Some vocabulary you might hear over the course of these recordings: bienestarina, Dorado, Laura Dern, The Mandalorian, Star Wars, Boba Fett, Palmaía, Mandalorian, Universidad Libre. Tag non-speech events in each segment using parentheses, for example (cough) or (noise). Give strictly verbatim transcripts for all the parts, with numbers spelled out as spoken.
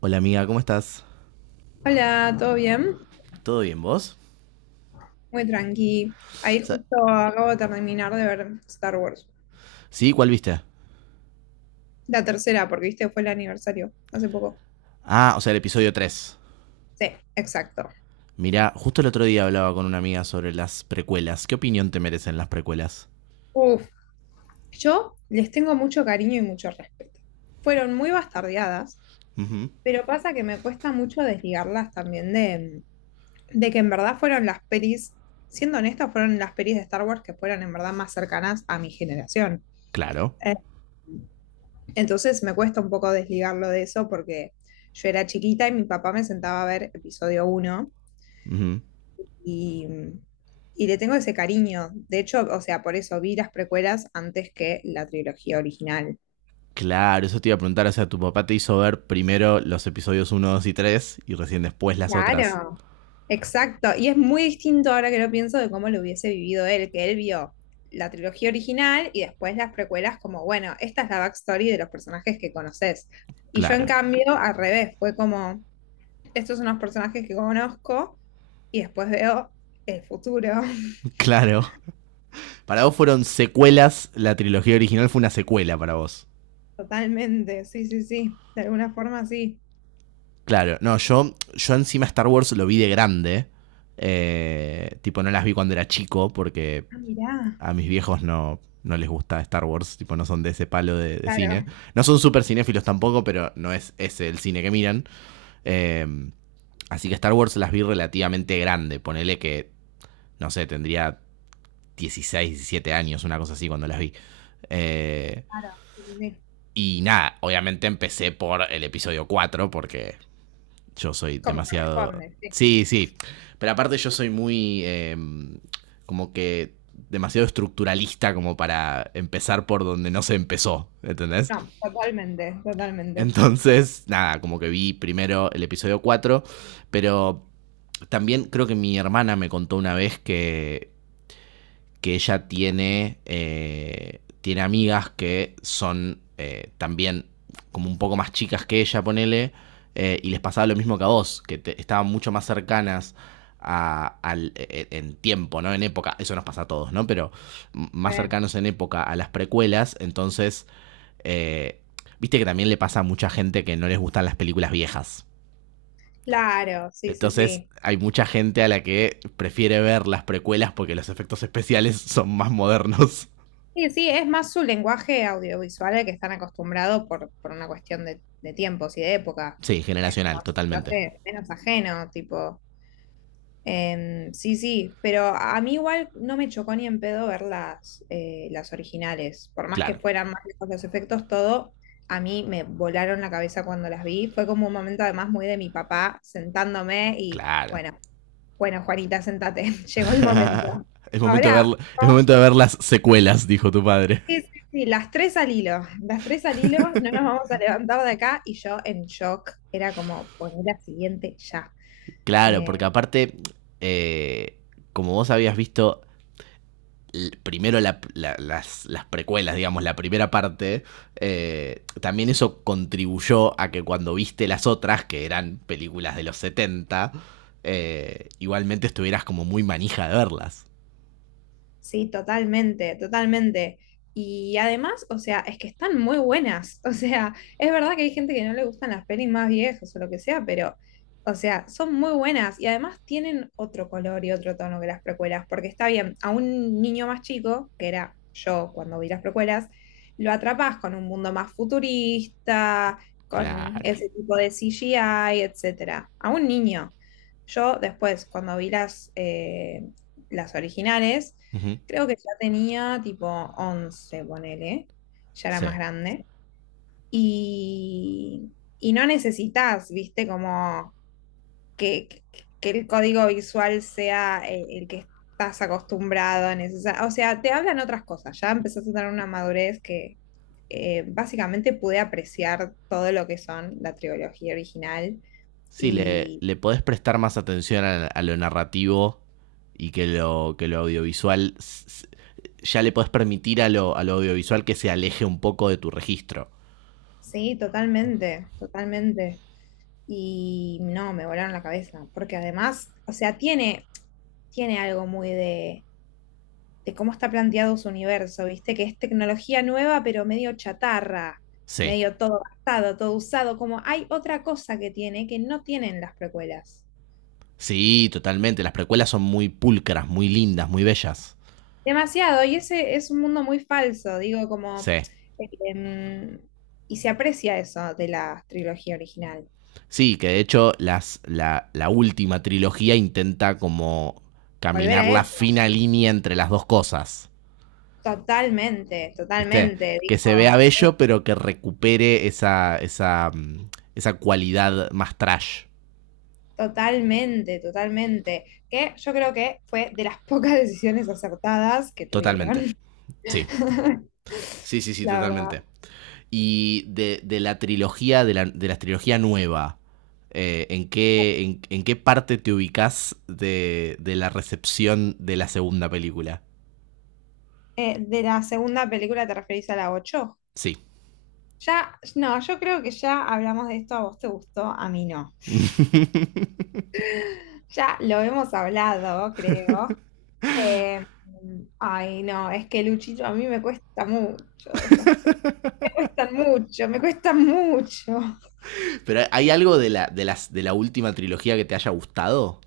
Hola amiga, ¿cómo estás? Hola, ¿todo bien? ¿Todo bien vos? Muy tranqui. Ahí O sea, justo acabo de terminar de ver Star Wars. ¿sí? ¿Cuál viste? La tercera, porque viste, fue el aniversario hace poco. Ah, o sea, el episodio tres. Sí, exacto. Mirá, justo el otro día hablaba con una amiga sobre las precuelas. ¿Qué opinión te merecen las precuelas? Uf, yo les tengo mucho cariño y mucho respeto. Fueron muy bastardeadas, Ujú. pero pasa que me cuesta mucho desligarlas también de, de que en verdad fueron las pelis, siendo honestas, fueron las pelis de Star Wars que fueron en verdad más cercanas a mi generación. Claro. Entonces me cuesta un poco desligarlo de eso porque yo era chiquita y mi papá me sentaba a ver episodio uno Ujú. y, y le tengo ese cariño. De hecho, o sea, por eso vi las precuelas antes que la trilogía original. Claro, eso te iba a preguntar. O sea, tu papá te hizo ver primero los episodios uno, dos y tres y recién después las otras. Claro. Exacto, y es muy distinto ahora que lo pienso de cómo lo hubiese vivido él, que él vio la trilogía original y después las precuelas como, bueno, esta es la backstory de los personajes que conoces. Y yo en Claro. cambio, al revés, fue como, estos son los personajes que conozco. Y después veo el futuro. (laughs) (laughs) Claro. Para vos fueron secuelas, la trilogía original fue una secuela para vos. Totalmente, sí, sí, sí, de alguna forma sí. Claro, no, yo, yo encima Star Wars lo vi de grande. Eh, tipo, no las vi cuando era chico porque Ah, mirá, a mis viejos no, no les gusta Star Wars, tipo, no son de ese palo de, de cine. claro, No son súper cinéfilos tampoco, pero no es ese el cine que miran. Eh, Así que Star Wars las vi relativamente grande. Ponele que, no sé, tendría dieciséis, diecisiete años, una cosa así cuando las vi. Eh, claro, sí, sí, sí. y nada, obviamente empecé por el episodio cuatro porque yo soy Como demasiado. corresponde, sí. Sí, sí. Pero aparte yo soy muy, eh, como que demasiado estructuralista como para empezar por donde no se empezó, ¿entendés? No, totalmente, totalmente. Entonces, nada, como que vi primero el episodio cuatro, pero también creo que mi hermana me contó una vez que que ella tiene, eh, tiene amigas que son eh, también como un poco más chicas que ella, ponele, eh, y les pasaba lo mismo que a vos, que te- estaban mucho más cercanas a- al, e- e, en tiempo, ¿no? En época, eso nos pasa a todos, ¿no? Pero más Re. cercanos en época a las precuelas, entonces, eh, viste que también le pasa a mucha gente que no les gustan las películas viejas. Claro, sí, sí, Entonces sí. hay mucha gente a la que prefiere ver las precuelas porque los efectos especiales (laughs) son más modernos. Sí, sí, es más su lenguaje audiovisual al que están acostumbrados por, por una cuestión de, de tiempos y de época. Sí, Es como generacional, se te totalmente. hace menos ajeno, tipo. Em, sí, sí, pero a mí igual no me chocó ni en pedo ver las, eh, las originales. Por más que Claro, fueran más lejos los efectos, todo, a mí me volaron la cabeza cuando las vi. Fue como un momento además muy de mi papá sentándome y claro. bueno, bueno, Juanita, sentate, (laughs) llegó el momento. (laughs) es, momento de Ahora, ver, es vamos- momento de ver las secuelas, dijo tu padre. sí, sí, sí, las tres al hilo, las tres al hilo, no nos vamos a levantar de acá y yo en shock, era como poner la siguiente ya. Claro, porque Em, aparte, eh, como vos habías visto primero la- la- las, las precuelas, digamos, la primera parte, eh, también eso contribuyó a que cuando viste las otras, que eran películas de los setenta, eh, igualmente estuvieras como muy manija de verlas. Sí, totalmente, totalmente. Y además, o sea, es que están muy buenas. (laughs) O sea, es verdad que hay gente que no le gustan las pelis más viejas o lo que sea, pero, o sea, son muy buenas. Y además tienen otro color y otro tono que las precuelas, porque está bien, a un niño más chico, que era yo cuando vi las precuelas, lo atrapas con un mundo más futurista, con Claro. ese tipo de C G I, etcétera. A un niño. Yo después, cuando vi las, eh, las originales, Ujú. creo que ya tenía tipo once ponele, ya era Sí. más grande. Y, y no necesitas, viste, como que, que- que el código visual sea el, el que estás acostumbrado a necesitar, o sea, te hablan otras cosas, ya empezás a tener una madurez que eh, básicamente pude apreciar todo lo que son la trilogía original. Sí, le, Y le podés prestar más atención a, a lo narrativo y que lo, que lo audiovisual s- ya le podés permitir a lo, a lo audiovisual que se aleje un poco de tu registro. sí, totalmente, totalmente. Y no, me volaron la cabeza, porque además, o sea, tiene tiene algo muy de, de cómo está planteado su universo, ¿viste? Que es tecnología nueva, pero medio chatarra, Sí. medio todo gastado, todo usado, como hay otra cosa que tiene que no tienen las precuelas. Sí, totalmente. Las precuelas son muy pulcras, muy lindas, muy bellas. Demasiado, y ese es un mundo muy falso, digo, como... Sí. em, y se aprecia eso de la trilogía original. Sí, que de hecho las, la, la última trilogía intenta como Volver caminar a la eso, fina línea entre las dos cosas. totalmente, ¿Viste? totalmente, Que se vea digo, bello, sí. pero que recupere esa, esa, mm, esa cualidad más trash. Totalmente, totalmente. Que yo creo que fue de las (laughs) pocas decisiones acertadas que tuvieron, Totalmente. Sí. (laughs) Sí, sí, sí, la verdad. totalmente. Y de, de la trilogía, de la, de la trilogía nueva, eh, ¿en, qué, en, en qué parte te ubicas de, de, la recepción de la segunda película? Eh, de la segunda película te referís a la ocho. Sí. Ya, no, yo creo que ya hablamos de esto, a vos te gustó, a mí no. (laughs) (laughs) Ya lo hemos hablado, creo. Eh, Ay, no, es que Luchito a mí me cuesta mucho, estas- pe- me cuestan mucho, me cuestan mucho. Pero ¿hay algo de la, de, las, de la última trilogía que te haya gustado?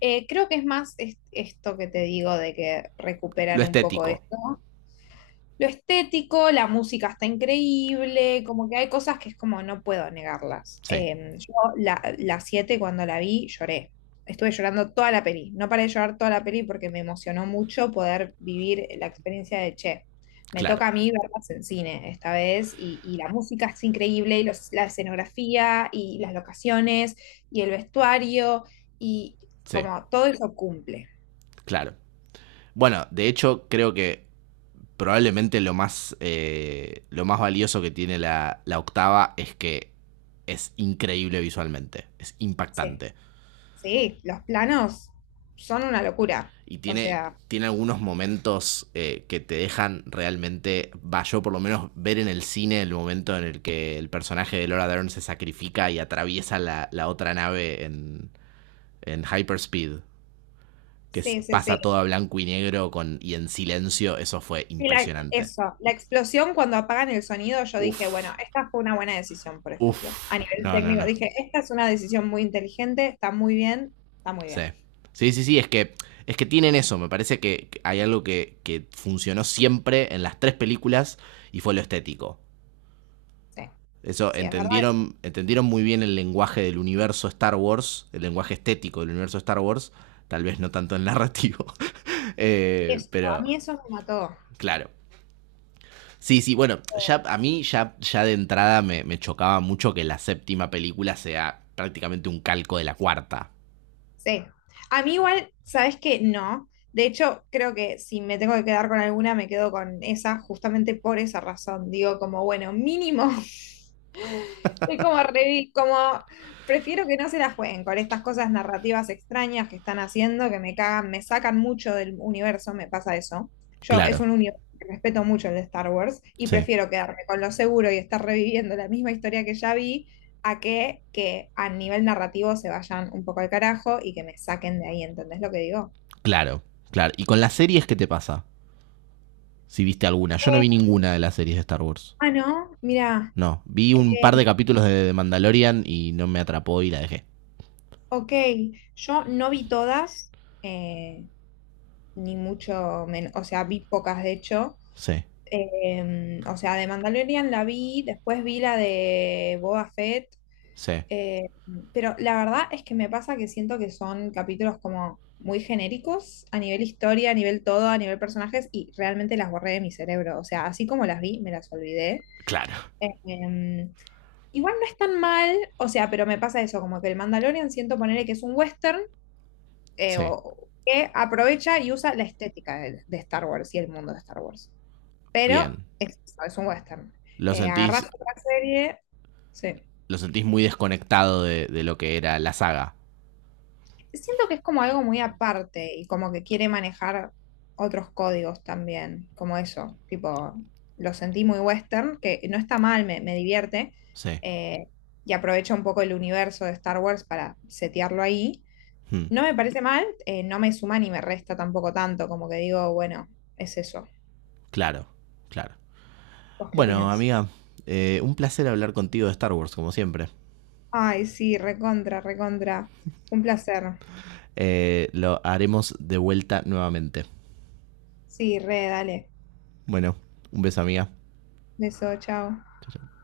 Eh, creo que es más es- esto que te digo de que Lo recuperan un poco estético. esto, lo estético, la música está increíble, como que hay cosas que es como no puedo negarlas. Sí, Eh, yo la, la siete cuando la vi lloré, estuve llorando toda la peli, no paré de llorar toda la peli porque me emocionó mucho poder vivir la experiencia de Che. Me claro. toca a mí verlas en cine esta vez y, y la música es increíble y los- la escenografía y las locaciones y el vestuario y Sí, como todo eso cumple. claro. Bueno, de hecho, creo que probablemente lo más, eh, lo más valioso que tiene la, la octava es que es increíble visualmente, es Sí, impactante. sí, los planos son una locura. Y O tiene, sea, tiene algunos momentos eh, que te dejan realmente, va, yo por lo menos ver en el cine el momento en el que el personaje de Laura Dern se sacrifica y atraviesa la, la otra nave en, en hyperspeed, que es- sí, sí, sí. pasa todo a blanco y negro con, y en silencio, eso fue Y la- impresionante. eso, la explosión cuando apagan el sonido, yo dije, bueno, Uf, esta fue una buena decisión, por ejemplo. uf, A nivel no, no, técnico, no. dije, esta es una decisión muy inteligente, está muy bien, está muy Sí. bien. Sí, sí, sí, es que, es que tienen eso. Me parece que que hay algo que, que funcionó siempre en las tres películas y fue lo estético. Sí, Eso sí, es verdad eso. entendieron, entendieron muy bien el lenguaje del universo Star Wars, el lenguaje estético del universo Star Wars, tal vez no tanto el narrativo. (laughs) Eh, Eso, a Pero, mí eso me mató. claro. Sí, sí, bueno, ya a mí ya, ya de entrada me, me chocaba mucho que la séptima película sea prácticamente un calco de la cuarta. Sí. A mí igual, ¿sabes qué? No. De hecho, creo que si me tengo que quedar con alguna, me quedo con esa, justamente por esa razón. Digo, como, bueno, mínimo. (laughs) Es como, re- como, prefiero que no se la jueguen con estas cosas narrativas extrañas que están haciendo, que me cagan, me sacan mucho del universo, me pasa eso. Yo es Claro, un universo que respeto mucho el de Star Wars y sí. prefiero quedarme con lo seguro y estar reviviendo la misma historia que ya vi a que, que a nivel narrativo se vayan un poco al carajo y que me saquen de ahí, ¿entendés lo que digo? Claro, claro. ¿Y con las series qué te pasa? Si viste alguna. Yo no Eh, vi ninguna de las series de Star Wars. ah, no, mira, No, vi un par de eh, capítulos de The Mandalorian y no me atrapó y la dejé. ok, yo no vi todas, eh, ni mucho menos, o sea, vi pocas de hecho. Sí, Eh, o sea, de Mandalorian la vi, después vi la de Boba Fett. sí. Eh, pero la verdad es que me pasa que siento que son capítulos como muy genéricos a nivel historia, a nivel todo, a nivel personajes, y realmente las borré de mi cerebro. O sea, así como las vi, me las olvidé. Claro. Eh, em, igual no es tan mal, o sea, pero me pasa eso, como que el Mandalorian siento ponerle que es un western, eh, Sí. o- que aprovecha y usa la estética de, de Star Wars y el mundo de Star Wars. Pero Bien. es, es un western. Lo Eh, agarrás sentís, otra serie, sí. lo sentís muy desconectado de, de, lo que era la saga. Siento que es como algo muy aparte y como que quiere manejar otros códigos también, como eso, tipo, lo sentí muy western, que no está mal, me, me divierte, Sí. eh, y aprovecha un poco el universo de Star Wars para setearlo ahí. Hmm. No me parece mal, eh, no me suma ni me resta tampoco tanto, como que digo, bueno, es eso. Claro, claro. ¿Vos qué Bueno, opinás? amiga, eh, un placer hablar contigo de Star Wars, como siempre. Ay, sí, recontra, recontra. Un placer. Eh, lo haremos de vuelta nuevamente. Sí, re, dale. Bueno, un beso, amiga. Beso, chao. Chau, chau.